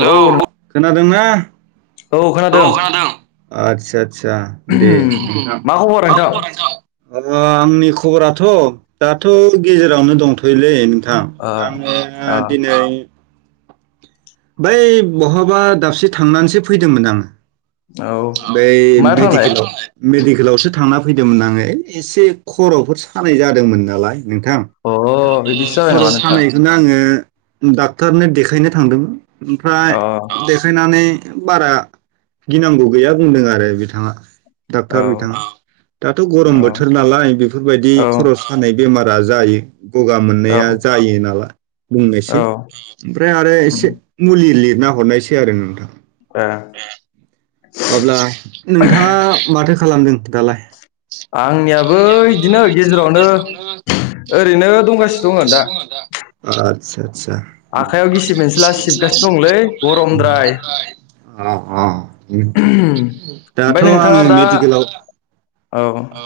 औ खोनादोंना? अ। औ खोनादों आदसा आदसा दे नोंथां मा खबर नोंथां माबोरै खबरा आंनि खबराथ। थ' दाथ' गेजेरावनो दंथ'यलै। दे नोंथां ओ आङो दिनै। बै बहाबा दाबसे थांनानैसो फैदोंमोन आङो। ओ औ बेै मायाव थांनाय मेदिकेलाव। मेडिकेलावसो थांना फैदोंमोन आङो एसे खर'फोर सानाय जादोंमोन नालाय। नोंथां अ बिदिसो जाबाय खर' नामा नोंथां सानायजोंनो आङो। डाक्टरनो देखायनो थांदोंमोन। ओमफ्राय अ औ देखायनानै। बारा गिनांगौ। गैया बुंदों आरो बिथाङा। डाक्टर औ बिथाङा दाथ' गरम बोथोर नालाय बेफोरबायदि खर'स औ सानाय बेमार। दा जायो। गगा औ मोननाया जायो नालाय। बुंनोसै औ ओमफ्राय आरो उम एसे मुलि लिर। लिरना हरनायसै आरो नोंथां। हा। अब्ला नोंथाङा माथो। खालामदों दालाय? आंनियाबो बिदिनो गेजेरावनो ओरैनो दंगासिनो दङ दा [unintelligible] सा आखाइयाव गिसिब मोनसैला सिबगासिनो दंलै गरमद्राय औ-औ दाथ' ओमफ्राय नोंथाङा आङो दा मेडिकेलाव औ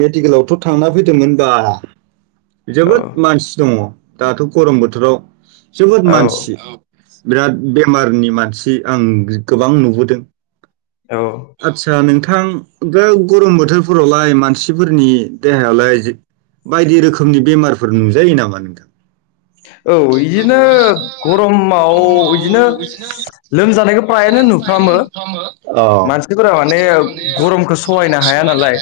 मेडिकेलावथ' थांना फैदोंमोनबा औ जोबोद मानसि दङ दाथ' गरम बोथोराव जोबोद मानसि औ बिराद बेमारनि मानसि आं गि-गोबां नुबोदों औ आतसा नोंथां आं गो गरम बोथोर फोरावलाय मानसिफोरनि देहायालाय जे बायदि रोखोमनि बेमारफोर नुजायो नामा नोंथां औ बिदिनो गरमाव बिदिनो लोमजानायखौ फ्रायानो नुफ्रामो अ मानसिफोरा माने गरमखौ सहायनो हाया नालाय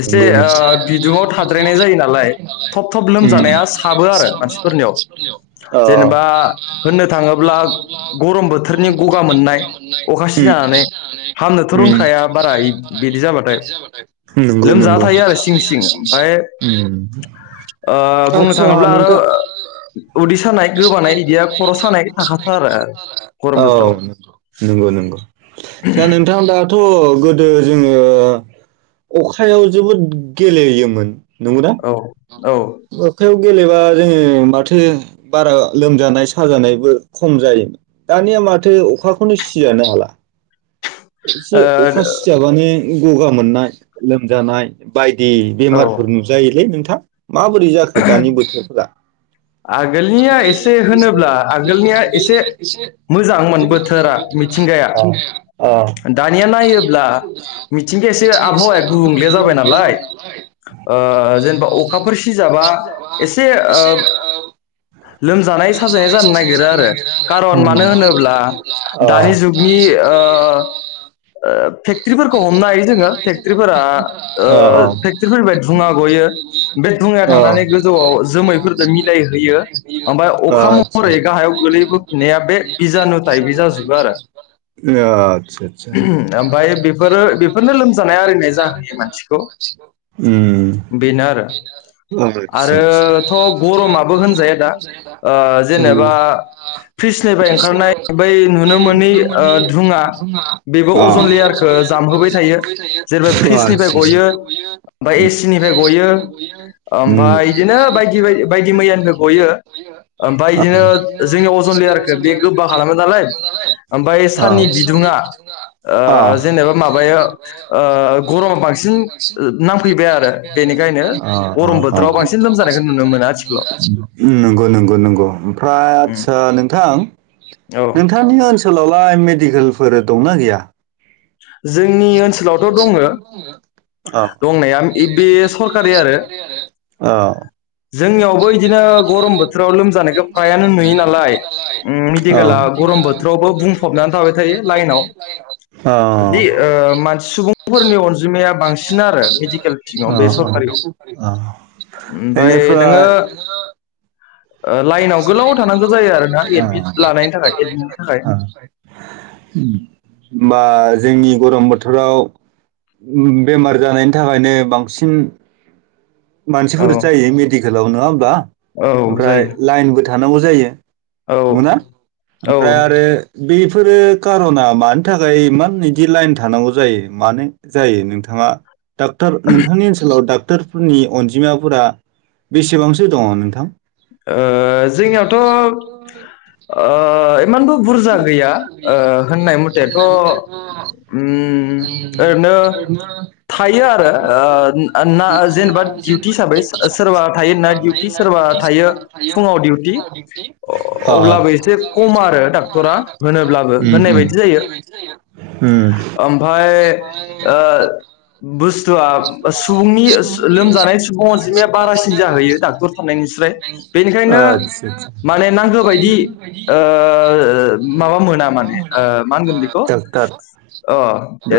एसे नंगौ नंगौ बिदुङाव थाद्रायनाय जायो नालाय थब थब लोमजानाया साबो आरो मानफोरनियाव औ जेनेबा बुंनो थाङोब्ला गरम बोथोरनि गगा मोननाय अखासि उम अखा जानानै सिजानानै उम हामनोथ' रोंखाया बारा बिदि जाबाथाय नंगौ-नंगौ लोमजाना थायो आरो सिं सिं ओम ओ बुंनो आदसा थाङोब्ला आरो नोंथाङ उदै सानाय गोबानाय बिदिया खर' सानाय थाखाथारो औ नंगौ-नंगौ दा नोंथांआ थ' गोदो जोङो अखायाव जोबोद गेलेयोमोन नंङौ दा औ औ ओ औ अखायाव गेलेबा जोङो माथो माथो बारा लोमजानाय साजानायबो खम जायोमोन दानिया माथो अखाखौनो सिजानो हाला एसे अखा सिजाबानो गगा मोननाय लोमजानाय बायदि दे औ बेमारफोर नुजायोलै नोंथा [unintelligible] माबोरै जाखो दानि बोथोरफोरा आगोलनिया एसे होनोब्ला आगोलनिया एसे मोजांमोन बोथोरा मिथिंगाया दानिया नायोब्ला मिथिंगाया एसे आबहावाया गुबुंले जाबाय नालाय जेनेबा अखाफोर सिजाबा एसे ओ ओ लोमजानाय साजानाय जानो नागिरो आरो उम खारन मानो होनोब्ला औ दानि जुगनि ओ ओ फेक्ट्रिफोरखौ हमनो हायो जोङो फेक्ट्रिफोरा ओ फेक्ट्रिफोरनिफ्राय धुङा गयो बे धुङाया थांनानै गोजौआव जोमैफोरजों मिलायो गाहायाव [unintelligible] गोलैबोफिननाया बे बिजानु टाइपै जाजोबो आरो अ‌ आदसा ओमफ्राय बेफोरो बेफोरनो लोमजानाय आरिनाय जाहोयो आदसा मानसिखौ बेनो आरो [unintelligible] ओम जाया दा जेनेबा फ्रिसनिफ्राय ओंखारनाय बै नुनो मोनि धुङा बेबो अजन लेयारखौ जामहोबाय थायो जेनेबा फ्रिजनिफ्राय गयो ओमफ्राय उम एसिनिफ्राय गयो ओमफ्राय बिदिनो बायदि बायदि मैया बायदि मैया गयो बिदिनो जोनि अजन लेयारखौ बे बोना लायो नालाय ओमफ्राय बे साननि बिदुङा बिदुुंङा जेनेबा माबाया गरमा बांसिन नामफैबाय आरो बेनिखायनो गरम बोथोराव बांसिन लोमजानायखौ नुनो मोनो आथिखालाव नंगौ नंगौ नंगौ ओमफ्राय उम आदसा नोंथां औ नोंथांनि ओनसोलाव बा मेडिकेलफोर दंना गैया जोंनि ओनसोलावथ' दङ औ दंनाया इबे सरकारि आरो अ जोंनियावबो अ बिदिनो गरम बोथोराव लोमजानायखौ फ्रायानो नुयो नालाय उम [unintelligible] मेडिकेला गरम बोथोरावबो बुंफबनानै [inaudible] बिदि अ मानसि सुबुंफोरनि अनजिमाया बांसिन आरो मेडिकेल सिङाव बे सरखारियाव ओमफाय नोङो नोङो [inaudible] लाइनाव थानांगौ गोलाव जायो आरोना थानांगौ एडमिट लानायनि थाखाय लानाय एडमिटनि थाखाय होनबा जोंनि गरम बोथोराव बेमार जानायनि थाखायनो बांसिन औ मानसिफोर जायो मेडिकेलावनो। नङा होनबा? औ ओमफ्राय जायो लाइनबो थानां थानांगौ जायो। औ नंगैना ओ ओमफ्राय आरो बे बेफोरो खार'ना मानि थाखाय इमान बिदि लाइन थानांगौ जायो मानो जायो नोंथाङा डाक्टर नोंथांनि ओनोलाव डाक [inaudible] फोरनि अनजिमाफोरा बेसेबांसो दङ नोंथां। ओ जोंनियावथ' ओ इमानबो बुरजा गैया होननाय मथेथ' ओरैनो थायो आरो ना जेनेबा डिउटि हिसाबै सोरबा थायो नाइट डिउटि सोरबा थायो। थायो फुंआव डिउटि अब्लाबो एसे हरा होनोब्लाबो होननाय बायदि जायो उम उम ओमफ्राय बुस सुबुंनि लोमजानाय सुबुं अनजिमाया बारासिन जाहैयो डाक्टर थानायनायनिफ्राय। बेखायनो आदसा माने नांगौ बायदि ओ माबा मोना माने ओ मा होनगोन बेखौ डाक्टार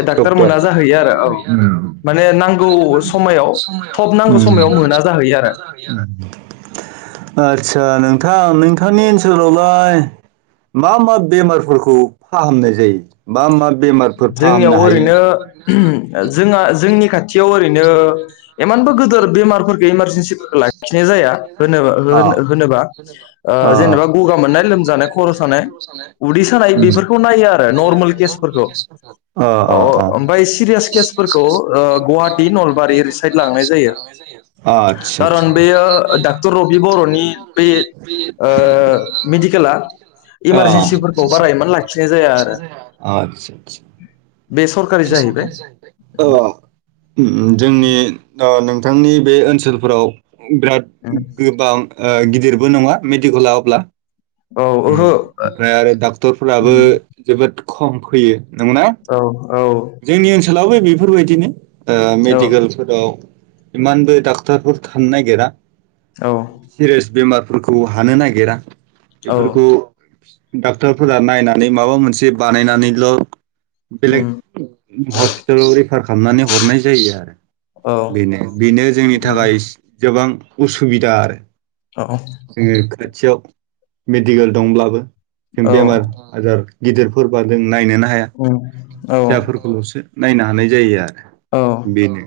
डक्टर मोना जाहैयो आरो औ माने नांगौ माने नांगौ समायाव समायाव थब नांगौ समायाव नांगौ मोना समायाव जाहैयो आरो मोना जाहैयो आरो। आतसा नोंथां नोंथांनि ओनसोलावलाय मा मा बेमारफोरखौ फाहामनाय जायो? मा मा बेमारफोर जोंनियाव फाहामनो हायो ओरैनो जोंहा जोंनि खाथि याव ओरैनो इमानबो गिदोर बेमारफोर इमारजेेनसिफोरखौ लाखिनाय जाया। होनोबा अ होनोबा अ जेनेबा गगा मोननाय लोमजानाय खर' सानाय उदै सानाय बेफोरखौ नायो आरो नर्मेल केसफोरखौ। ओमफ्राय सिरियास अ' केसफोरखौ ओ गुवाहाटि नलबारि अ' ओरै अ' कारन बेयो डाक्टर रबि बर'नि बे मेडिकेला इमारजेन्सिफोरखौ बारा इमान अ लाखिनाय जाया आरो। आदसा बे सरकारि जाहैबाय जोंनि बिथांनि बे ओनसोल फोराव बिराद गोबां गिदिरबो नङा मेडिकेला अब्ला औ ओ ओहो ओमफ्राय आरो डाक्टरफोराबो उम, जोबोद खम फैयो। नंगौना औ औ। जोंनि ओनसोलावबो बेफोर बायदिनो। ओ औ मेडिकेलफोराव। इमानबो डा माफोर थानो नागिरा। औ सिरियास बेमार फोरखौ हानो नागिरा। औ बेफोरखौ डाक्टरफोरा नायनानै माबा मोनसे बानायनानैल' बेलेग उम, हस्पिटाल खालामनानै हरनाय जायो आरो। औ बेनो बेनो जोंनि नि उम, थाखाय गोबां उसुबिदा आरो। औ [unintelligible] थियाव मेडिकेल दंब्लाबो। औ बेमार हाजार। गिदिरफोरबा जों नायनोनो हाया उम, औ फिसाफोरखौल'सो नायनो हानाय जायो आरो औ बेनो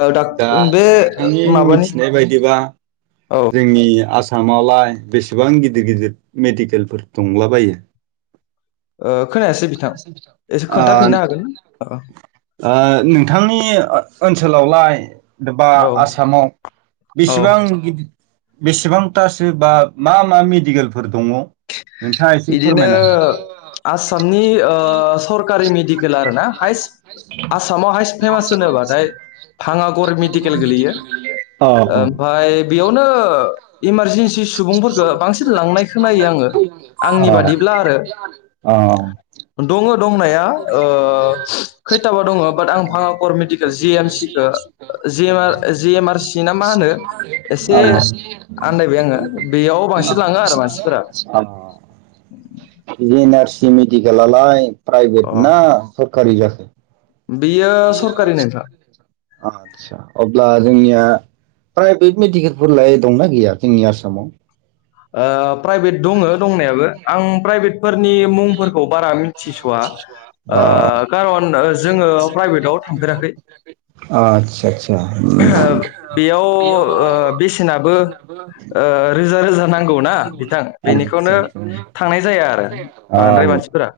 औ दा बे नोंथांनि माबानि मिथिनाय बायदिबा औ जोंनि आसा मावलाय बेसेबां गिदिर गिदिर मेडिकेलफोर दंलाबायो ओ खोनायासै बिथां एसे ओ खोन्थाफिननो हागोन ना? ओ नोंथांनि ओ-ओनसोलावलाय बा औ आसामाव औ बेसेबां गिदिर बेसेबांथासो बा मा मा मेडिकेलफोर दङ नोंथाङा एसे बिदिनो फोरमायना आसामनि ओ सरकारि मेदिकेल आरोना हायस आसामाव हायस फेमास होनोबाथाय भांगाघर मेदिकेल गोलैयो अ ओ अ ओमफाय बेयावनो इमारजि नसि सुबुंफोरखौ बांसिन लांनाय खोनायो आङो अ आंनि बादिब्ला आरो अ दङ दंनाया ओ खैथाबा दङ बाट आं भांगा करमेडकेल जि एम सिखौ जि एम आर सि ना मा होनो एसे जेएनआरसि आन्दायबाय आङो बेयाव बांसिन लाङो आरो मानसि अ आरसि मेडिकेलालाय अ प्राइभेट ना सर जसे बेयो सरकारि नोंथां [inaudible] आदसा अब्ला जोंनिया प्राइभेट मेडिकेलफोर लाय दंना गैया जोंनि आसामाव ओ प्राइभेट दङ दंनायाबो आं प्राइभेट फोरनि मुंफोरखौ बारा मोनथिसया अ ओ खारन जोंयो प्रायभेट थांफेराखै आदसा आदसा उम बेयाव बेसेनाबो रोजा रोजा नांग नांगौ ना बिथां आदसा बेनिखौनो थांनाय जाया आरो बांद्राय औ मानसिफोरा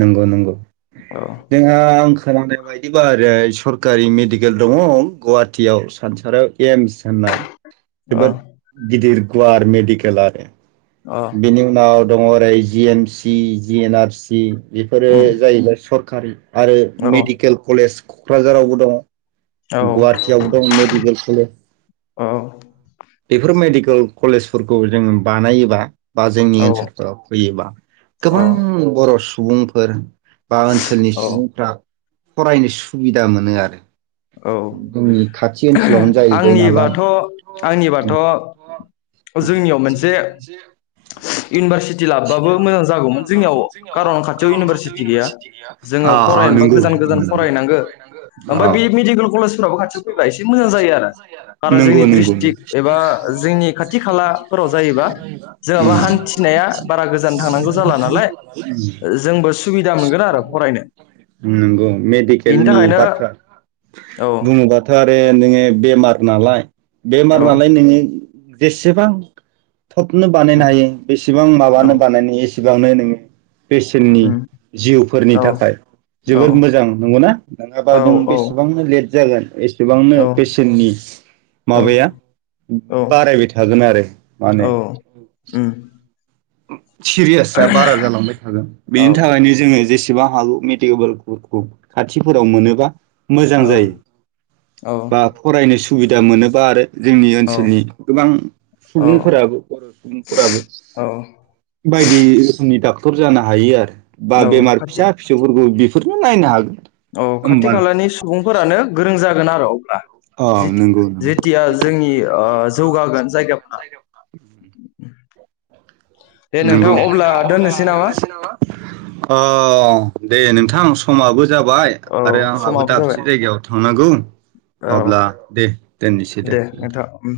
नंगौ नंगौ औ जोंहा आं खोनानाय बायदिबा ओरै सरकारि मेडिकेल दङ गुवाहाटियाव सानसाराव एम्स होननाय औ जोबोद गिदिर गुयार मेडिकेल आरो औ बिनि उनाव दङ ओरै G M C G N R C बेफोरो उम जाहैबाय सर खारि आरो औ मेडिकेल कलेज क'क्राझारावबो दङ। औ गुवाहाटियाव दं मेडिकेल कलेज बेफोर मेडिकेल कलेजफोरखौ जोङो बानायोबा बा जोंनि औ ओनसोलफोराव फैयोबा गोबां औ बर' सुबुंफोर बा ओनसोलनि औ सुबुंफ्रा फरायनो सुबिदा मोनो आरो औ जोंनि खाथि ओनसोलावनो जाहैबाय नालाय आंनिबाथ' आंनिबाथ' जोंनियाव मोनसे इउनिभारसिटि इनिभारसिटि लाबाबो मोजां जागौमोन जोंनियाव कारन खाथियाव इउनिभारसिटि गैया जोङो फरायनोबा गोजान गोजान फरायनांगो फरायनांगौ ओमफ्राय बे [unintelligible] मेडिकेल कलेजफोराबो खाथियाव फैबा एसे मोजां जायो आरो खारन जोंनि नंगौ नंगौ ड्रिस्ट्रिक एबा जोंनि खाथि खालाफोराव जायोबा जोंहाबा जेन'बा हान्थिनाया बारा गोजान थांनांगौ जाला नालाय जोंबो सुबिदा मोनगोन आरो फरायनो नंगौ बेनि मेडिकेलनि थाखायनो बाथ्रा औ बुङोबाथ' आरो नोङो बेमार नालाय बेमार औ नालाय नोङो जेसेबां। थबनो बानायनो उम हायो बेसे एसेबां औ माबानो बानायनायनि एसे बांनो नोङो बेसेननि उम जिउफोरनि औ थाखाय औ जोबोद मोजां नंगौना? नङाबा औ नों औ बेसेबांनो लेट जागोन एस बिबांनो औ पेसेन्टनि औ माबाया औ बारायबाय थागोन आरो मा होनो औ उम [inaudible] सिरियासा बारा जालांबाय थागोन औ बेनि थाखायनो जोङो जेसे बेसेबां हागौ मेडिकेलफोरखौ खाथिफोराव मोनोबा मोजां औ जायो बा फरायनो सु सुबिदा मोनोबा आरो जोंनि औ ओनसोलनि गोबां औ सुबुंफोराबो बर' सुबुंफोराबो। औ बायदि रोखोमनि दाब टर जानो हायो आरो। बा औ बेमार खाथि फिसा फिसौफोरखौ बि बेफोरनो नायनो हागोन औ खाथि होमबाना खालानि सुबुंफोरानो गोरों जागोन आरो अब्ला। अ नंगौ जेथिया जोंनि ओ जौगागोन जायगाफोरा। नंगौ नोंथां अब्ला दोननोसै नामा ओ। दे नोंथां समाबो जाबाय औ आरो आंहाबो समाबो जाबाय दाबसे जायगायाव थांनांगौ औ अब्ला दे दोननोसै दे। नोंथां उम